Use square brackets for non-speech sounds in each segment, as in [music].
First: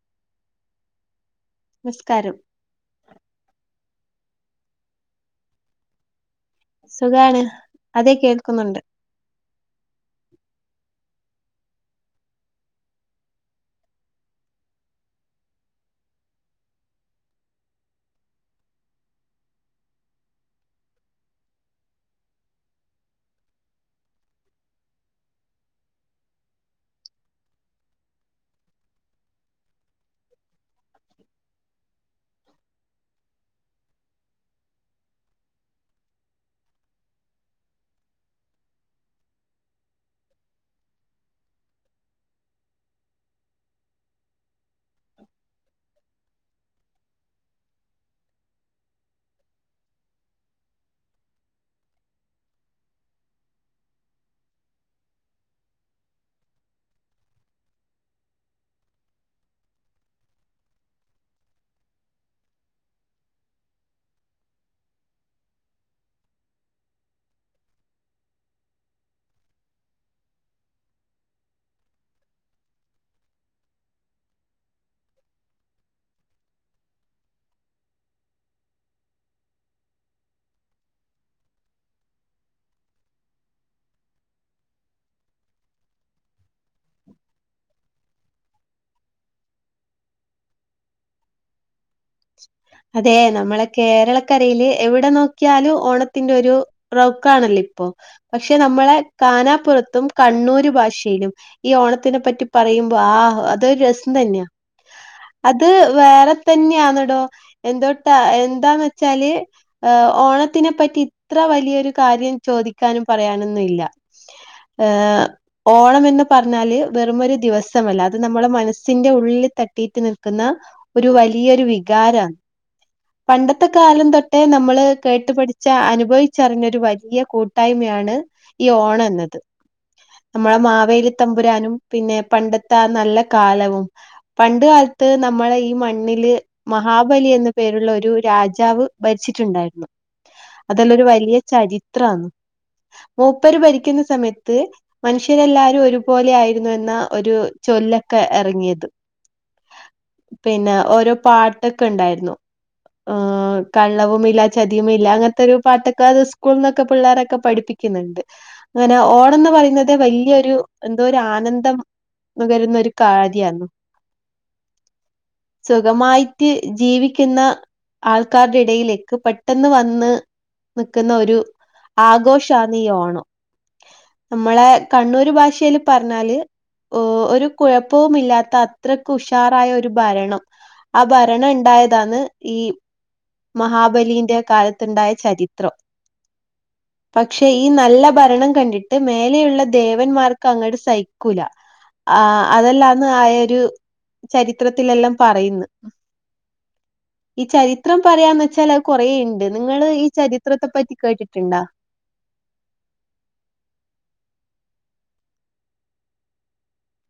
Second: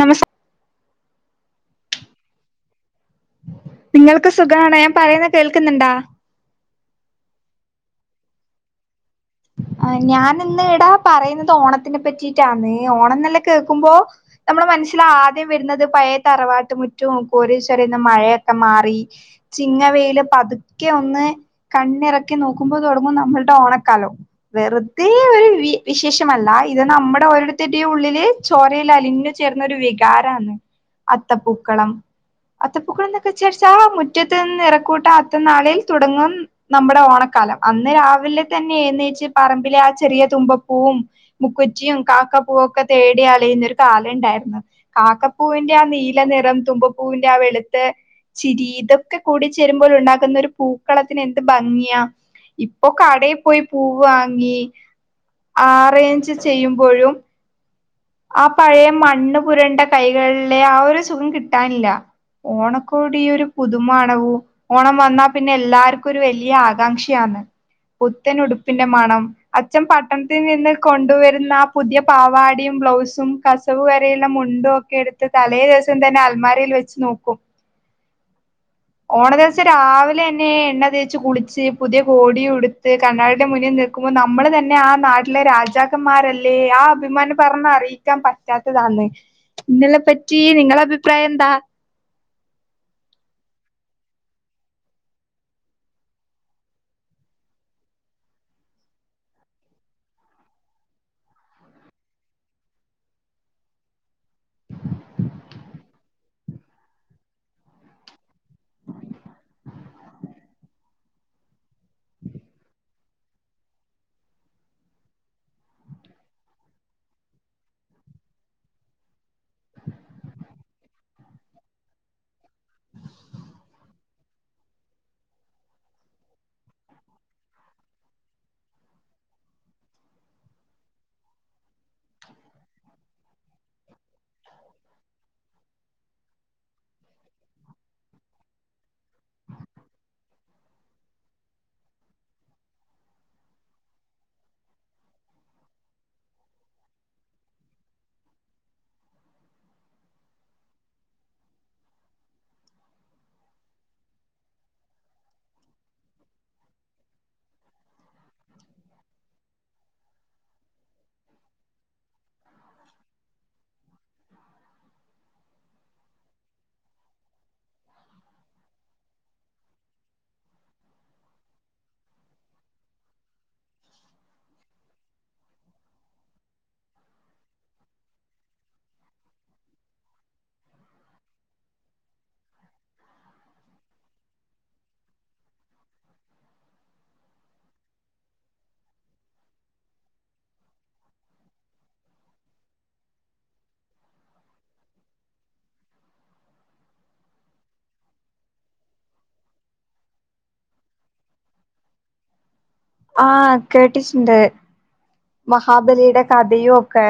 നമസ് നിസ്കാരം - നിങ്ങൾക്ക് സുഖണോ ഞാൻ പറയുന്ന കേൾക്കുന്നുണ്ടോ? സുഖാണ് അതെ കേൾക്കുന്നുണ്ട്- ആ ഞാൻ ഇന്ന് ഇടാ- പറയുന്നത് ഓണത്തിനെ പറ്റിട്ടാണ് ഓണം എന്നെല്ലാം കേൾക്കുമ്പോ നമ്മുടെ മനസ്സിൽ ആദ്യം വരുന്നത്- പഴേ തറവാട്ട് മുറ്റോ കോരീശ്വരന്ന് മഴയൊക്കെ മാറി ചിങ്ങവെയില് പതുക്കെ- കണ്ണിറക്കി നോക്കുമ്പോ തുടങ്ങും നമ്മളുടെ ഓണക്കാലോ വെറുതെ ഒരു വി വിശേഷമല്ല ഇത് നമ്മുടെ ഓരോരുത്തടെയും ഉള്ളില് ചോരയിൽ അലിഞ്ഞ് ചേ - ഒരു വികാരാന് അത്തപ്പൂക്കളം അത്തപ്പൂക്കളം എന്നൊക്കെ ചോച്ചാ മുറ്റത്ത് നിന്ന് ഇറക്കൂട്ട അത്ത നാളിൽ തുടങ്ങും നമ്മുടെ ഓണക്ക കലം അന്ന് രാവിലെ തന്നെ എന്നേച്ചു പറമ്പിലെ ആ ചെറിയ തുമ്പപ്പൂവും മുക്കുറ്റിയും കാക്കപ്പൂവൊക്കെ തേടി അലയുന്നൊരു കാലംണ്ടായി- കാക്കപ്പൂവിന്റെ ആ നീല നിറം തുമ്പപ്പൂവിന്റെ ആ വെളുത്ത് ചിരി ഇതൊക്കെ കൂടി ചേരുമ്പോൾ ഉണ്ടാക്കുന്ന ഒരു പൂക്കളത്തിന് എന്ത് ഭംഗിയാ ഇപ്പൊ കടയിൽ പോയി പുവാ- ങ്ങി ആറേഞ്ച് ചെയ്യുമ്പോഴും ആ പഴയ മണ്ണു പുരണ്ട കൈകളിലെ ആ ഒരു സുഖം കിട്ടാനില്ല ഓണക്കോട് ഈ ഒരു പുതുമമാണവും ഓണം വന്നാ പിന്നെ എല്ലാർക്കും ഒരു വലിയ ആകാംക്ഷയാന്ന്. പുത്തൻ ഉടുപ്പിന്റെ മണം അച്ഛൻ പട്ടണത്തിൽ നിന്ന് കൊണ്ടുവരുന്ന ആ പുതിയ പാവാടിയും ബ്ലൗസും കസവുവരെയുള്ള മുണ്ടും ഒക്കെ എടുത്ത് തലേ ദിവസം തന്നെ അൽമാരയിൽ വെച്ച് നോക്കും ഓണ ദിവസം രാവിലെ എന്നെ എണ്ണ തേച്ച് കുളിച്ച് പുതിയ കോടിയുടുത്ത് കണ്ണാടിടെ മുന്നിൽ നിർ നമ്മളെ തന്നെ ആ നാട്ടിലെ രാജാക്കന്മാരല്ലേ ആ അഭിമാന പറഞ്ഞ അറിയിക്കാൻ പറ്റാത്തതാണ് ഇന്നലെ പറ്റി നിങ്ങളെ അഭിപ്രായം എന്താ അതെ നമ്മളെ കേരളക്കരയിലെഎവിടെ നോക്കിയാലും ഓണത്തിന്റെ ഒരു ണല്ലോ ഇപ്പോ പക്ഷെ നമ്മളെ കാനാപ്പുറത്തും കണ്ണൂർ ഭാഷയിലും ഈ ഓണത്തി ഇതിനെ പറ്റി പറയുമ്പോ ആഹ് അതൊരു രസം തന്നെയാ അത് വേറെ തന്നെയാന്നടോ എന്തോട്ടാ എന്താന്ന് വെച്ചാല് ഓണത്തിനെ പറ്റി ഇത്ര വലിയൊരു കാര്യം ചോദിക്കാനും പറയാനൊന്നുംല്ല ഏഹ് ഓണംമന്ന് പറഞ്ഞാല് വെറുമൊരു ദിവസമല്ല അത് നമ്മളുടെ മനസ്സിന്റെ ഉള്ളില് തട്ടിയിട്ട് നിൽക്കുന്ന ഒരു വലിയൊരു വികാര പണ്ടത്തെ കാലം തൊട്ടേ നമ്മള് കേട്ടുപഠിച്ച അനുഭവിച്ചറിഞ്ഞൊരു വലിയ കൂട്ടായ്മയാ ണ് ഈ ഓണന്നത് നമ്മളെ മാവേലി തമ്പുരാനും പിന്നെ പണ്ടത്തെ ആ നല്ല കാലവും പണ്ട കാലത്ത് നമ്മളെ ഈ മണ്ണില് മഹാബലിന്ന് പേരുള്ള ഒരു രാജാവ് ഭരിച്ചിട്ടുണ്ടായിരുന്നു അതെല്ലരു വലിയ ചരിത്രന്ന് മൂപ്പര് ഭരിക്കുന്ന സമയത്ത് മനുഷ്യരെല്ലാരും ഒരുപോലെ ആയിരുന്നു എന്ന ഒരു ചൊല്ലൊക്കെ ഇറങ്ങിയത് ഉ പിന്നെ ഓരോ പാട്ടൊക്കെ ഉണ്ടായിരുന്നു കള്ളവുമ ഇല്ല ചതിയുമ ഇല്ല അങ്ങനത്തെൊ ഒരു പാട്ടൊക്കെ അത് സ്കൂളിൽ നിന്നൊക്കെ പിള്ളോരൊക്കെ പഠിപ്പിക്കുന്നുണ്ട് അങ്ങനെ ഓണം ന്ന് പറയുന്നത് വലിയൊരു എന്തോ ഒരു ആനന്ദം ഇപ്പം വരുന്നൊരു കാരിയിന്നു [inaudible] സുഖമായിട്ട് ജീവി ക്കുന്ന ആൾക്കാരുടെ ഇടയിലേക്ക് പെട്ടെന്ന് വന്ന് നിക്കുന്ന ഒരു ആഘോഷാന്ന് ഈ ഓണം നമ്മളെ കണ്ണൂര് ഭാഷയില് പറഞ്ഞാല് ഒരു കുഴപ്പവും മില്ലാത്ത അത്രക്ക് ഉഷാറായ ഒരു ഭരണം ആ ഭരണം ഇണ്ടായതാണ് ഈ മഹാബലിന്റെ കാലത്തുണ്ടായ ചരിത്രം [inaudible] പക്ഷെ ഈ നല്ല ഭരണം കണ്ടിട്ട് മേലെയുള്ള ദേവന്മാർക്ക് അങ്ങോട്ട് സഹിക്കൂല ആ അതെല്ലാന്ന് ആയരു ചരിത്രത്തിലെല്ലാം പറയുന്നു ഈ ചരി ചിത്രം പറയാന്ന് വെച്ചാൽ അത് കൊറേഇണ്ട് നിങ്ങള് ഈ ചരിത്രത്തെ പറ്റി കേട്ടിട്ടുണ്ടോ [inaudible] ആ കേട്ടിട്ടുണ്ട് മഹാബലിയുടെ കഥയും ഒക്കെ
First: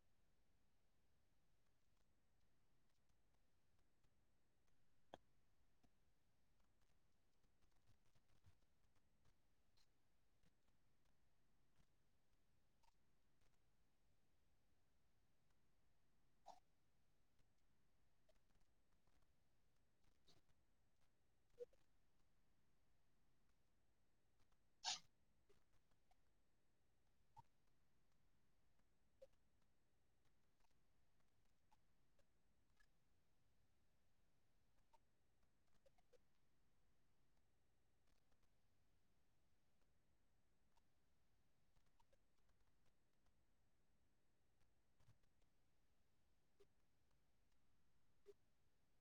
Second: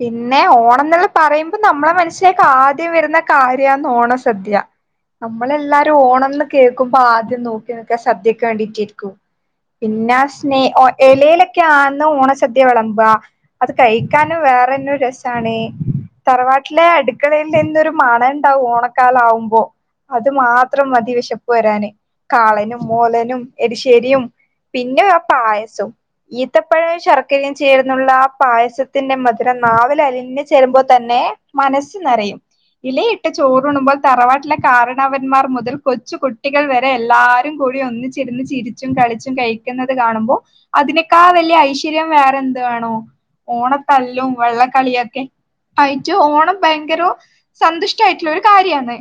പിന്നെ ഓണം എന്നുള്ള പറയുമ്പോൾ നമ്മളെ മനസിലേക്ക് ആദ്യം വരുന്ന കാര്യാന്ന് ഓണ സദ്യ നമ്മളെല്ലാരും ഓണംന്ന് കേൾക്കുമ്പോ ആദ്യം നോക്കി നിക്കാ സദ്യക്ക് വേണ്ടിട്ടിരിക്കും പിന്നെ സ്നേ ഇലയിലൊക്കെ ആണ് ഓണസദ്യ വിളമ്പാ അത് കഴിക്കാൻ വേറെന്നോരു രസണേ തറവാട്ടിലെ അടുക്കളയിൽ നിന്നൊരു മണം ഉണ്ടാവും ഓണക്കാല ആകുമ്പോ അത് മാത്രം മതി വിശപ്പ് വരാന് കാളനും മോലനും എരിശ്ശേരിയും പിന്നെ ആ പായസം ഈത്തപ്പഴവും ശർക്കരയും ചേർന്നുള്ള ആ പായസത്തി ത്തിന്റെ മധുരം നാവിൽ അലിഞ്ഞ് ചേരുമ്പോ തന്നെ മനസ്സ് നിറയും ഇലയിട്ട് ചോറണുമ്പോൾ തറവാട്ടിലെ കാരണവന്മാർ മുതൽ കൊച്ചു കുട്ടികൾ വരെ എല്ലാവാരും കൊ കൂടി ഒന്നിചിരുന്ന് ചിരിച്ചും കളിച്ചും കഴിക്കുന്നത് കാണുമ്പോ അതിനക്കാൾ വലിയ ഐശ്വര്യം വേറെന്താ ആണോ ഓണത്തല്ലും വെള്ളംക്കളിയൊക്കെ ആയിട്ട് ഓണം ഭയങ്കര സന്തുഷ്ടായിട്ടുള്ള ഒരു കാര്യാണ്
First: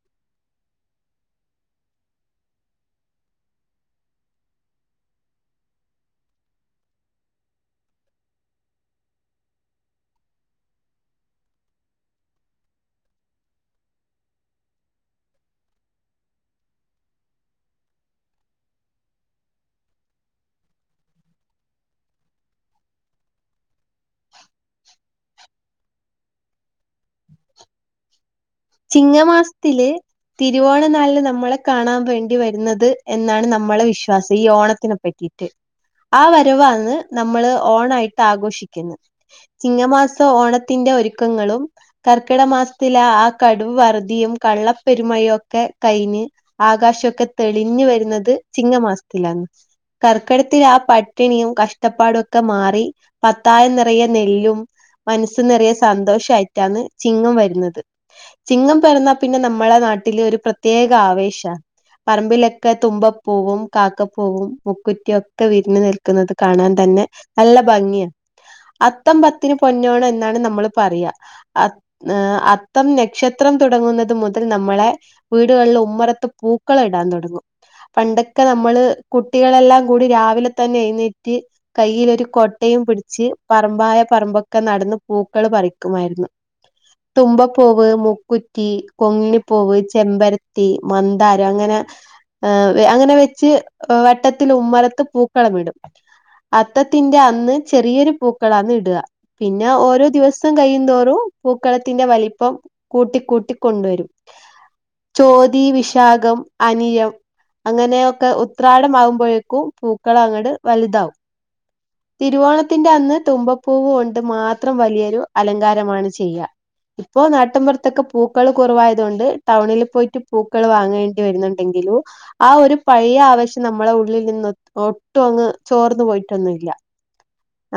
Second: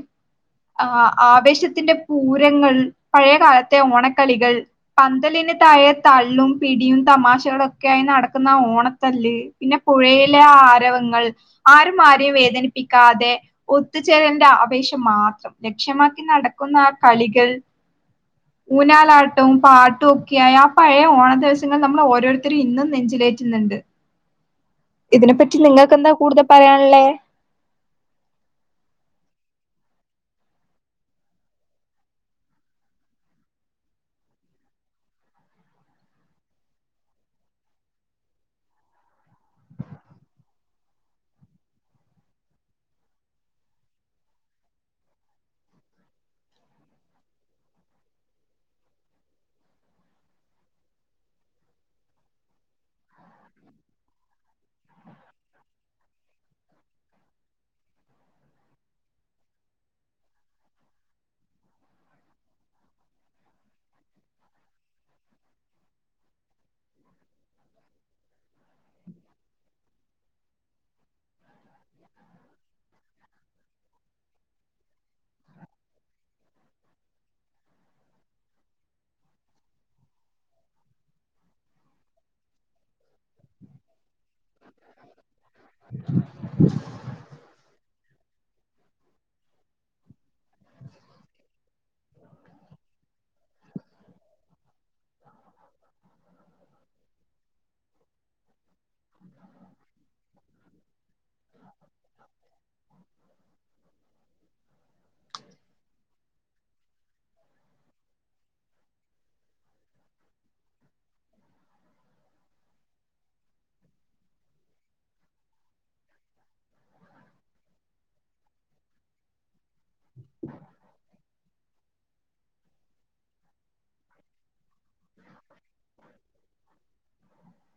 ആ ആവേശത്തിന്റെ പൂരങ്ങൾ പഴയകാലത്തെ ഓണക്കളികൾ പന്തലി താഴെ തള്ളും പിടിയും തമാശകളൊക്കെ ആയി നടക്കുന്ന ഓണത്തല്ല് പിന്നെ പുഴയിലെ ആരവങ്ങൾ ആരും ആരെയും വേദനിപ്പിക്കാതെ ഒത്തുചേരലിൻ്റെ ആപേശം മാത്രം ലക്ഷ്യമാക്കി നടക്കുന്ന ആ കളികൾ ഊഞ്ഞാലാട്ടും പാട്ടും ഒക്കെയായ ആ പഴയ ഓണ ദിവസങ്ങള് നമ്മൾ ഓരോരുത്തരും ഇന്നും നെഞ്ചിൽ ഏറ്റുന്നുണ്ട് പറ്റി നിങ്ങൾക്ക്ന്താ കൂടുതൽ പറയാനുള്ളേ ചിങ്ങമാസത്തില് തിരുവോണനാളില് നമ്മളെ കാണാൻ വേണ്ടി വരുന്നത് എന്നാണ് നമ്മളെ വിശ്വാസം ഈ ഓണത്തിനെപ്പറ്റി വിട്ട് ആ വരവാന്ന് നമ്മള് ഓണായിട്ട് ആഘോഷിക്കുന്നത് ചിങ്ങമാസം ഓണത്തിന്റെ ഒരുക്കങ്ങളും കർക്കിട മാസത്തില ആ കടുവം വറുധിയും കള്ളപ്പെരുമഴയും ഒക്കെ കഴിഞ്ഞ് ആകാശൊക്കെ തെളിഞ്ഞ് വരുന്നത് ചിങ്ങ മാസല്ലാണ് കർക്കിടത്തിൽ ആ പട്ടിണിയും കഷ്ടപ്പാടും ഒക്കെ മാറി പത്തായം നിറയെ നെല്ലും മനസ്സ് നിറയെ സന്തോഷയിട്ടാണ് ചിങ്ങം വരുന്നത് ചിങ്ങം പിറന്നാ പിന്നെ നമ്മളെ നാട്ടില് ഒരു പ്രത്യേക ആവേശ പറമ്പിലൊക്കെ തുമ്പപ്പൂവും കാക്കപ്പൂവും മുക്കുറ്റി ഒക്കെ വിരിഞ്ഞ് നിൽക്കുന്നത് കാണാൻ തന്നെ പിന്നെ നല്ല ഭംഗിയാ അത്തം പത്തിന് പൊന്നോണം എന്നാണ് നമ്മള് പറയ ഏ അത്തം നക്ഷത്രം തുടങ്ങുന്നത് മുതൽ നമ്മളെ വീടുകളിൽ ഉമ്മറത്ത് പൂക്കൾ ഇടാൻ തുടങ്ങും പണ്ടൊക്കെ നമ്മള് കുട്ടികളെല്ലാം കൂടി രാവിലെ തന്നെ എഴ്ന്നേറ്റ് കയ്യിൽ ഒരു കൊട്ടേ പിടിച്ച് പറമ്പായ പറമ്പൊക്കെ നടന്ന് പൂക്കൾ പറിക്കുമായിരുന്നു തുമ്പ പൂവ് മുക്കുറ്റി കൊങ്ങിണിപ്പൂവ് ചെമ്പരത്തി മന്താരം അങ്ങനെ ഏഅങ്ങനെ വെച്ച് വട്ടത്തിൽ ഉമ്മറാ ത്ത് പൂക്കളം ഇടും അത്തത്തിന്റെ അന്ന് ചെറിയൊരു പൂക്കളാന്ന് ഇട്വ പിന്നെ ഓരോ ദിവസം കൈയ്യ്ന്തോറും പൂക്കളത്തിന്റെ വലിപ്പം കൂട്ടിക്കൂട്ടി കൊണ്ടുവരും ചോതി വിശാഖം അനിയം അങ്ങനെയൊക്കെ ഉത്രാടംമാകുമ്പോഴേക്കും പൂക്കളം അങ്ങട് വല്താവും തിരുവോണത്തിന്റെ അന്ന് തുമ്പപ്പൂവ് കൊണ്ട് മാത്രം വലിയൊരു അലങ്കാരമാണ് ചെയ്യ ഇപ്പോ നാട്ടിൻപുറത്തൊക്കെ പൂക്കൾ കുറവായതുകൊണ്ട് ടൗണിൽ പോയിട്ട് പൂക്കൾ വാങ്ങേണ്ടി വരുന്നുണ്ടെങ്കിലും ആ ഒരു പഴയ ആവശ്യം നമ്മളെ ഉള്ളിൽ നിന്ന് ഒട്ടും അങ്ങ് ചോർന്ന് പോയിട്ടൊന്നുല്ല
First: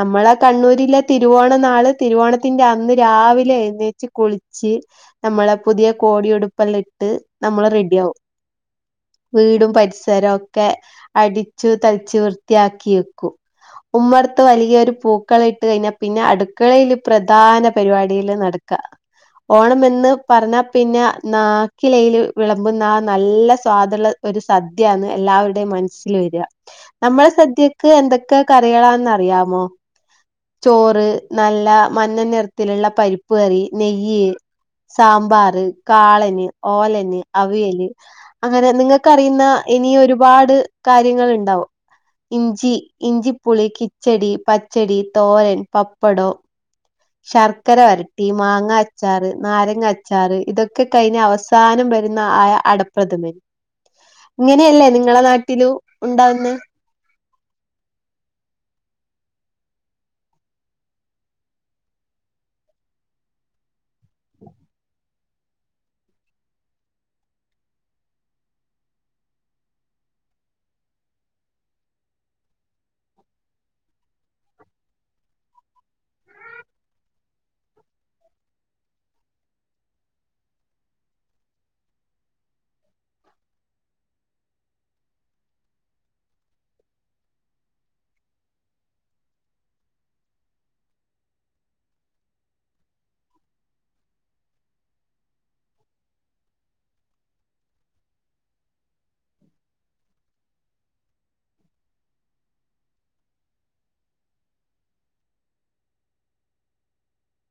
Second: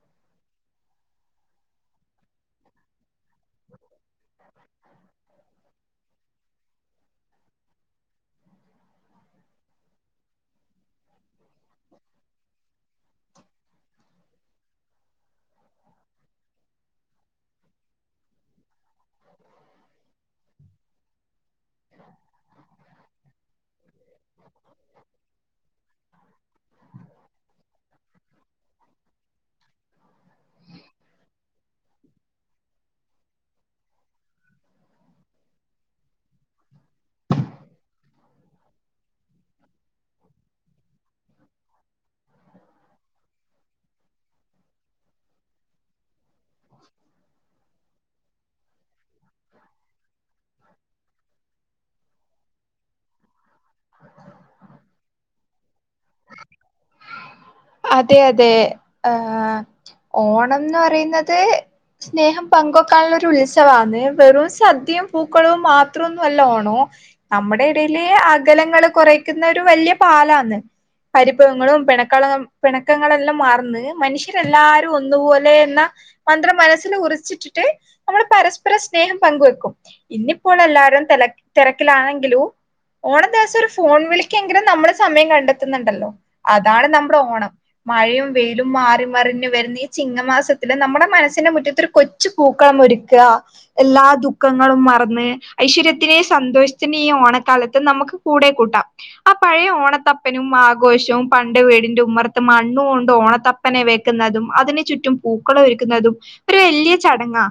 നമ്മള കണ്ണൂരിലെ തിരുവോണ നാള് തിരുവോണത്തിന്റെ അന്ന് രാവിലെ എഴ് കുളിച്ച് നമ്മളെ പുതിയ കോടിയുടുപ്പല് ട്ട് നമ്മള് റെഡി ആകും വീടും പരിസരൊക്കെ അടിച്ചു തളിച്ച് വൃത്തിയാക്കി വെക്കും ഉമ്മർത്ത് വലിയൊരു പൂക്കളയിട്ട് കയിഞ്ഞാ പിന്നെ അടുക്കളയില് പ്രധാന പരിപാടിയില് നട ഓണമെന്ന് പറഞ്ഞാ പിന്ന നാ ക്കിലയില് വിളമ്പുന്ന ആ നല്ല സ്വാദുള്ള ഒരു സദ്യയാന്ന് എല്ലാവരുടെയും മനസ്സിൽ വെര്വ നമ്മള സദ്യക്ക് എന്തൊക്കെ കറികളാന്ന് അറിയാമോ ചോറ് നല്ല മഞ്ഞ നിറത്തില്ള്ള പരിപ്പ് കറി നെയ്യ് സാമ്പാറ് കാളന് ഓലന് അവിയല് അങ്ങനെ നിങ്ങക്കറിയ്ന്ന ഇനി ഒരുപാട് കാര്യങ്ങള്- ണ്ടാവും. ഇഞ്ചി ഇഞ്ചിപ്പുളി കിച്ചടി പച്ചടി തോരൻ പപ്പടം ശർക്കര വരട്ടി മാങ്ങ അച്ചാറ് നാരങ്ങ അച്ചാറ് ഇതൊക്കെ കഴിഞ്ഞ് അവസാനം വരുന്ന ആയ അടപ്രഥമൻ ഇങ്ങനെയല്ലേ നിങ്ങളെ നാട്ടിലും ഉണ്ടാവുന്നെ? അതെ അതെ ഏ ഓണംന്ന് പറയ്ന്നത് സ്നേഹം പങ്കുവക്കാനുള്ളൊരു ഉത്സവാന്ന് വെറും സദ്യ പൂക്കളും മാത്രമല്ല ഓണം നമ്മടെ ഇടയിലെ അകലങ്ങള് കുറയ്ക്കുന്നൊരു വല്യ പാലാന്ന് പരിഭവങ്ങളും പെണക്കള പിണക്കങ്ങളെല്ലം മറന്ന് മനുഷ്യരെല്ലാരും ഒന്നു പോലെ എന്ന മന്ത്രം മനസ്സിൽ ഉറച്ചിട്ടിട്ട് നമ്മൾ പരസ്പര സ്നേഹം പങ്കുവെക്കും ഇന്നിപ്പോൾ എല്ലാരും തെല തെരക്കിലാണെങ്കിലു ഓണ ദെവസം ഒരു ഫോൺ വിളിക്കെങ്കിലും നമ്മൾ സമയം കണ്ടെത്ത്ന്ന്ണ്ടല്ലോ അതാണ് നമ്മ്ടെ ഓണം മഴയും വെയിലും മാറി മറിഞ്ഞു വരുന്ന ഈ ചിങ്ങമാസത്തില് നമ്മുടെ മനസ്സിന്റെ മുറ്റത്ത് ഒരു കൊച്ചു പൂ ക്കളമൊരുക്ക എല്ലാ ദുഃഖങ്ങളും മറന്ന് ഐശ്വര്യത്തിന്റെയും സന്തോഷത്തിന്റെയും ഈ ഓണക്ക നമുക്ക് കൂടെ കൂട്ടാം ആ പഴയ ഓണത്തപ്പനും ആഘോഷവും പണ്ട് വീടിന്റെ ഉമ്മറ മണ്ണോണ്ട് ഓണത്തപ്പനെ വെക്ക്ന്നതും അതിനു ചുറ്റും പൂക്കളം ഒരുക്കുന്നതും ഒരു വല്ല്യ ചട ആ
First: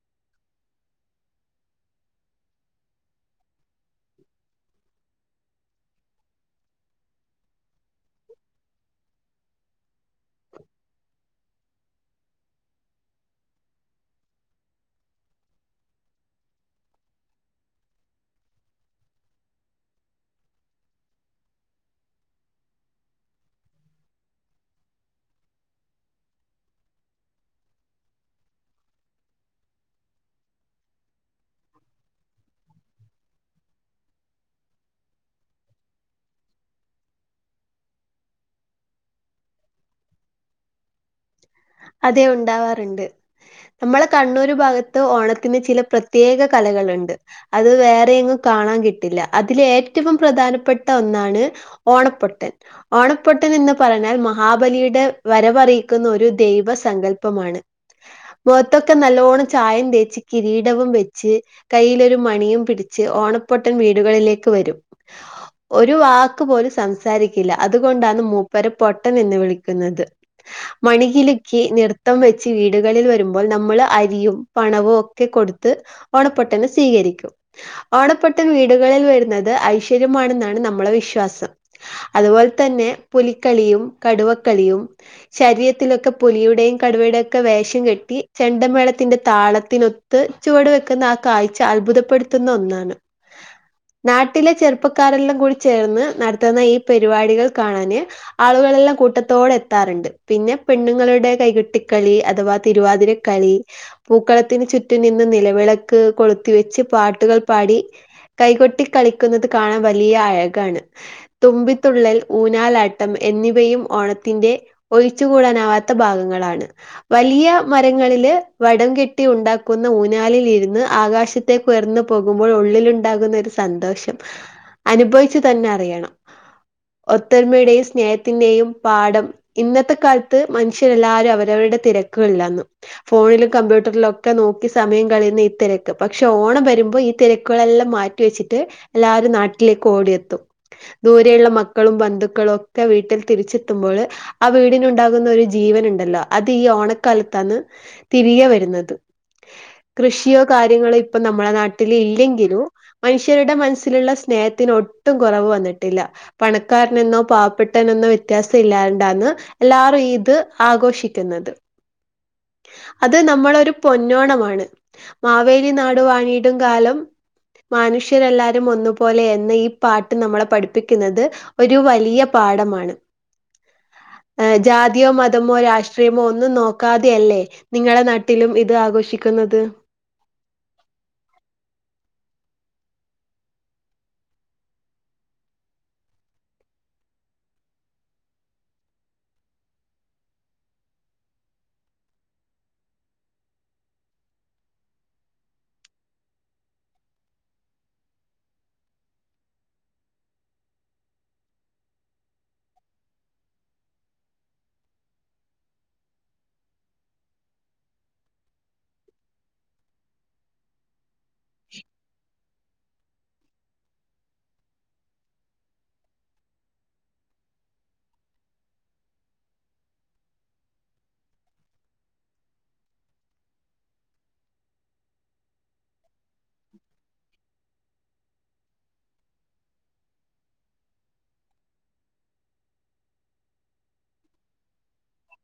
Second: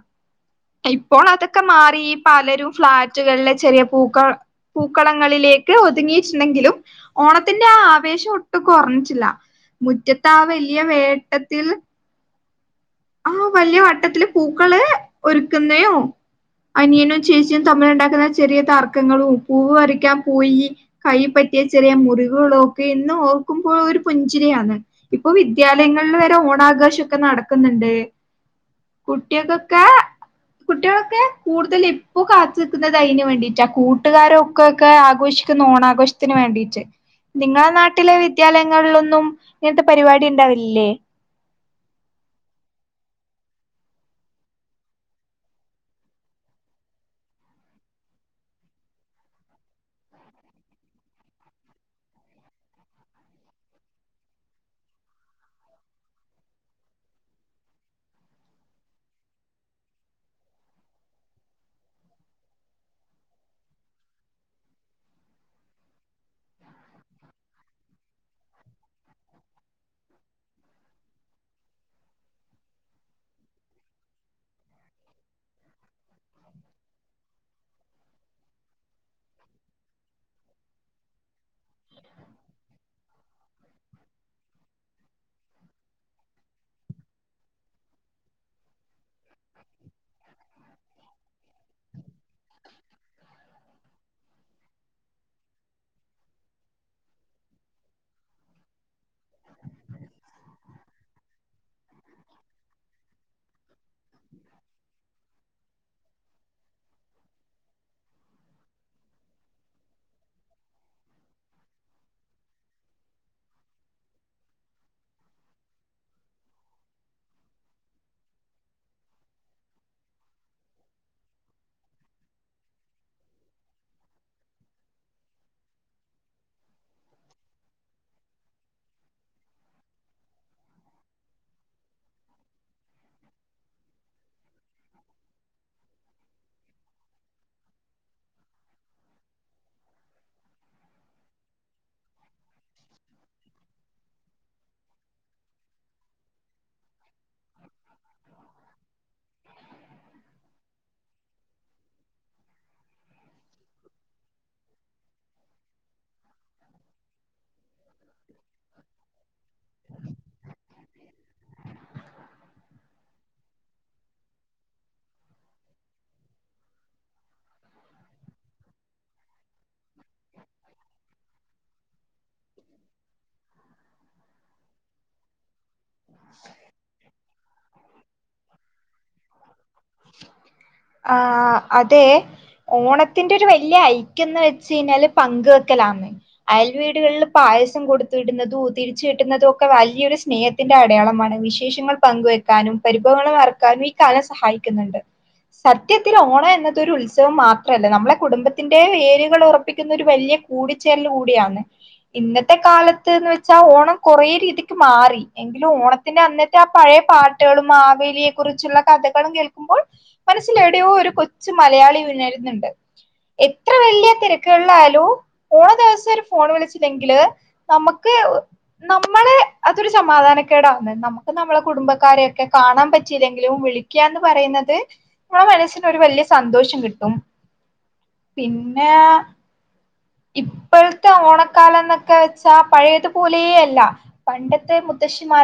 ഇപ്പോൾ അതൊക്കെ മാറി പലരും ഫ്ളാറ്റുകളിലെ ചെറിയ പൂക്ക പൂക്കളങ്ങളിലേക്ക് ഒതുങ്ങിയിട്ട്ണ്ടെങ്കിലും ഓണത്തിന്റെ ആ ആവേശം ഒട്ടും കുറഞ്ഞിറ്റില്ല മുറ്റത്ത് ആ വലിയ വേട്ടത്തിൽ ആ വല്ല്യ വട്ടത്തില് പൂക്കള് ഒരുക്ക്ന്നയോ അനിയനും ചേച്ചിയും തമ്മിലുണ്ടാക്ക്ന്ന ചെറിയ തർക്കങ്ങളു പൂവ് പറിക്കാൻ പോയി കൈപ്പ യ ചെറിയ മുറിവുകളൊക്കെ ഇന്ന് ഓർക്കുമ്പോൾ ഒരു പുഞ്ചിരിയാന്ന് ഇപ്പോ വിദ്യാലയങ്ങളിൽ വരെ ഓണാഘോഷൊക്കെ നടക്ക്ന്ന്ണ്ട് കുട്ട്യേ കുട്ടികൾക്ക് കൂടുതൽ എപ്പോ കാത്തിരിക്കുന്നത് അയിന് വേണ്ടിറ്റാ കൂട്ടുകാരൊക്കെ ആഘോഷി ഓണാഘോഷത്തിന് വേണ്ടീറ്റ് നിങ്ങളെ നാട്ടിലെ വിദ്യാലയങ്ങളിലൊന്നും ഇങ്ങനത്തെ പരിപാടി ഇണ്ടാവലില്ലേ അതെ ഉണ്ടാവാറ്ണ്ട് നമ്മള കണ്ണൂർ ഭാഗത്ത് ഓണത്തിന് ചില പ്രത്യേക കലകള്ണ്ട് അത് വേറെങ്ങും ക കാണാൻ കിട്ടില്ല. അതിലെ ഏറ്റവും പ്രധാനപ്പെട്ട ഒന്നാണ് ഓണപ്പൊട്ടൻ, ഓണപ്പൊട്ടൻ എന്ന് പറഞ്ഞാൽ മഹാബലിയുടെ വരവറീക്കുന്ന ഒരു ദൈവ സങ്കല്പമാണ് മുഖത്തൊക്കെ നല്ലോണ്ണം ചായം തേച്ച് കിരീടവും വെച്ച് കയ്യിലൊരു മണിയും പിടിച്ച് ച്ച് ഓണപ്പൊട്ടൻ വീടുകളിലേക്ക് വരും ഒരു വാക്ക് പോലും സംസാരിക്കില്ല അതുകൊണ്ടാണ് മൂപ്പരെ പൊട്ടൻ എന്ന് വിളിക്കുന്നത് മണികിലുക്കി നൃത്തം വെച്ച് വീടുകളിൽ വരുമ്പോൾ നമ്മൾ അരിയും പണവും ഒക്കെ കൊടുത്ത് ഓണപ്പൊട്ടനെ സ്വീകരിക്കും ഓണപ്പൊട്ടൻ വീടുകളിൽ വരുന്നത് ഐശ്വര്യമാണെന്നാണ് നമ്മ നമ്മള വിശ്വാസം അതുപോലെ തന്നെ പുലിക്കളിയും കടുവക്കളിയും ശരീ ൊലിയെ വം കെട്ടി ചെണ്ടമേളത്തിന്റെ താളത്തിനൊ ച ക്ക്ന്ന ആ കാഴ്ച അത്ഭുതപ്പെടുത്തുന്ന ഒന്നാണ് നാട്ടിലെ ചെറുപ്പക്കാരെല്ലാം കൂടി ചേർന്ന് നടത്തുന്ന ഈ പെരുപാടികൾ കാണാന് ആ ളെല്ലാം കൂട്ടത്തോടെ എത്താറുണ്ട് പിന്നെ പെണ്ണുങ്ങളുടെ കൈകൊട്ടിക്കളി അഥവാ തിരുവാതിരക്കളി പൂക്കളത്തിന് ചുറ്റും നിന്ന് നിലവി വിളക്ക് കൊളുത്തി വെച്ച് പാട്ടുകൾ പാടി കൈകൊട്ടി കളിക്കുന്നത് കാണാൻ വലിയ അഴകാണ് തുമ്പിത്തുള്ളൽ ഊഞ്ഞാലാട്ടം എന്നിവയും ഓണത്തിന്റെ ഒഴിച്ചു കൂടാനാ ആത്തെ ഭാഗങ്ങളാണ് വലിയ മരങ്ങളില് വടംകെട്ടി ഉണ്ടാക്കുന്ന ഊഞ്ഞാലിൽ ഇജോലി രുന്ന് ഇന്ന് ആകാശത്തേക്ക് ഉയർന്നു പോകുമ്പോൾ ഉള്ളിലുണ്ടാകുന്ന ഒരു സന്തോഷം അനുഭവിച്ചു തന്നെ അറിയണം ഒത്തൊരുമയുടെയും സ്നേഹത്തിന്റെയും പാഠം ഇന്നത്തെ കാലത്ത് ത്ത് മനുഷ്യരെല്ലാവരും അവരവരുടെ തിരക്കുകളില്ലാന്ന് ഫോണിലും കമ്പ്യൂട്ടറിലും ഒക്കെ നോക്കി സമയം കള ഈ തിരക്ക് പക്ഷെ ഓണം വരുമ്പോ ഈ തിരക്കുകളെല്ലാം മാറ്റി വെച്ചിട്ട് എല്ലാരും നാട്ടിലേക്ക് ഓടിയ എത്തും ദൂരെയുള്ള മക്കളും ബന്ധുക്കളും ഒക്കെ വീട്ടിൽ തിരിച്ചെത്തുമ്പോൾ ആ വീടിനു ഉണ്ടാകുന്ന ഒരു ജീവനുണ്ടല്ലോ അത് ഈ ഓണക്കാലത്താണ് തിരികെ വരുന്നത് കൃഷിയോ കാര്യങ്ങളോ ഇപ്പൊ നമ്മളെ നാട്ടിൽ ഇല്ലെങ്കിലും മനുഷ്യരുടെ മനസ്സിലുള്ള സ്നേഹത്തിന് ഒട്ടും കുറവ് വന്നിട്ടില്ല പണക്കാരനെന്നോ പാവപ്പെട്ടനെന്നോ വ്യത്യാസം ഇല്ലാണ്ടാന്ന് എല്ലാരും ഈത് ആഘോഷിക്കുന്നത് ഉ അത് നമ്മളൊരു പൊന്നോണമാണ് മാവേലി നാടു വണിയിടും കാലം മനുഷ്യരെല്ലാവാരും ഒന്നുപോലെ എന്ന ഈ പാട്ട് നമ്മളെ പഠിപ്പിക്കുന്നത് ഒരു വലിയ പാഠമാണ് [inaudible] ജാതിയോ മതമോ രാഷ്ട്രീയമോ ഒന്നും നോക്കാതെയല്ലേ നിങ്ങളുടെ നാട്ടിലും ഇത് ആഘോഷിക്കുന്നത് ആഹ അതെ ഓണത്തിന്റെ ഒരു വലിയ ഐക്യം എന്ന് വെച്ച് കിഞ്ഞാല് പങ്കുവെക്കലാന്ന് അയൽ വീടുകളിൽ പ പായസം കൊടുതുടുന്നതും തിരിച്ചു കിട്ടുന്നതും ഒക്കെ വലിയൊരു സ്നേഹത്തിന്റെ അടയാളമാണ് വിശേഷങ്ങൾ പങ്കുവെക്കാൻ പരസ്പരിക്കും പരിപവന മറക്കാനും ഈ കാന സഹായിക്കുന്നുണ്ട് സത്യത്തിൽ ഓണം എന്നതൊരു ഉത്സവം മാത്രല്ല നമ്മളെ കുടുംബത്തിന്റെ വേരുകൾ ഉറപ്പിക്കുന്ന ഒരു വലിയ കൂടിച്ചേരൽ കൂടിയാണ് ഇന്നത്തെ കാലത്ത്ന്ന് വെച്ചാ ഓണം കുറേ രീതിക്ക് മാറി എങ്കിലും ഓണത്തിന്റെ അന്നത്തെ ആ പഴയ പാട്ടുകളും മാവേലിയെ കുറിച്ചുള്ള കഥകളും കേ പ്പോൾ മനസ്സിൽ എവിടെയോ ഒരു കൊച്ചു മലയാളി ഉണരുന്നുണ്ട് എത്ര വലിയ തിരക്കുകളിലായാലും ഓണ ദിവസം ഒരു ഫോൺ വിളിച്ചില്ലെങ്കില് നമുക്ക് നമ്മള് അതൊരു സമാധാനക്കേടാവുന്ന നമുക്ക് നമ്മളെ കുടുംബക്കാരെയൊക്കെ കാണാൻ പറ്റ ങ്കിലും വിളിക്കാണ്ടെ പറയുന്നത് ആ മനസ്സിന് ഒരു വലിയ സന്തോഷം കിട്ടും പിന്നെ ഇപ്പോഴത്തെ ഓണക്കാലം എന്നൊക്കെ വെച്ചാ പഴയതുപോലെയല്ല പണ്ടത്തെ മുത്തശ്ശിമാ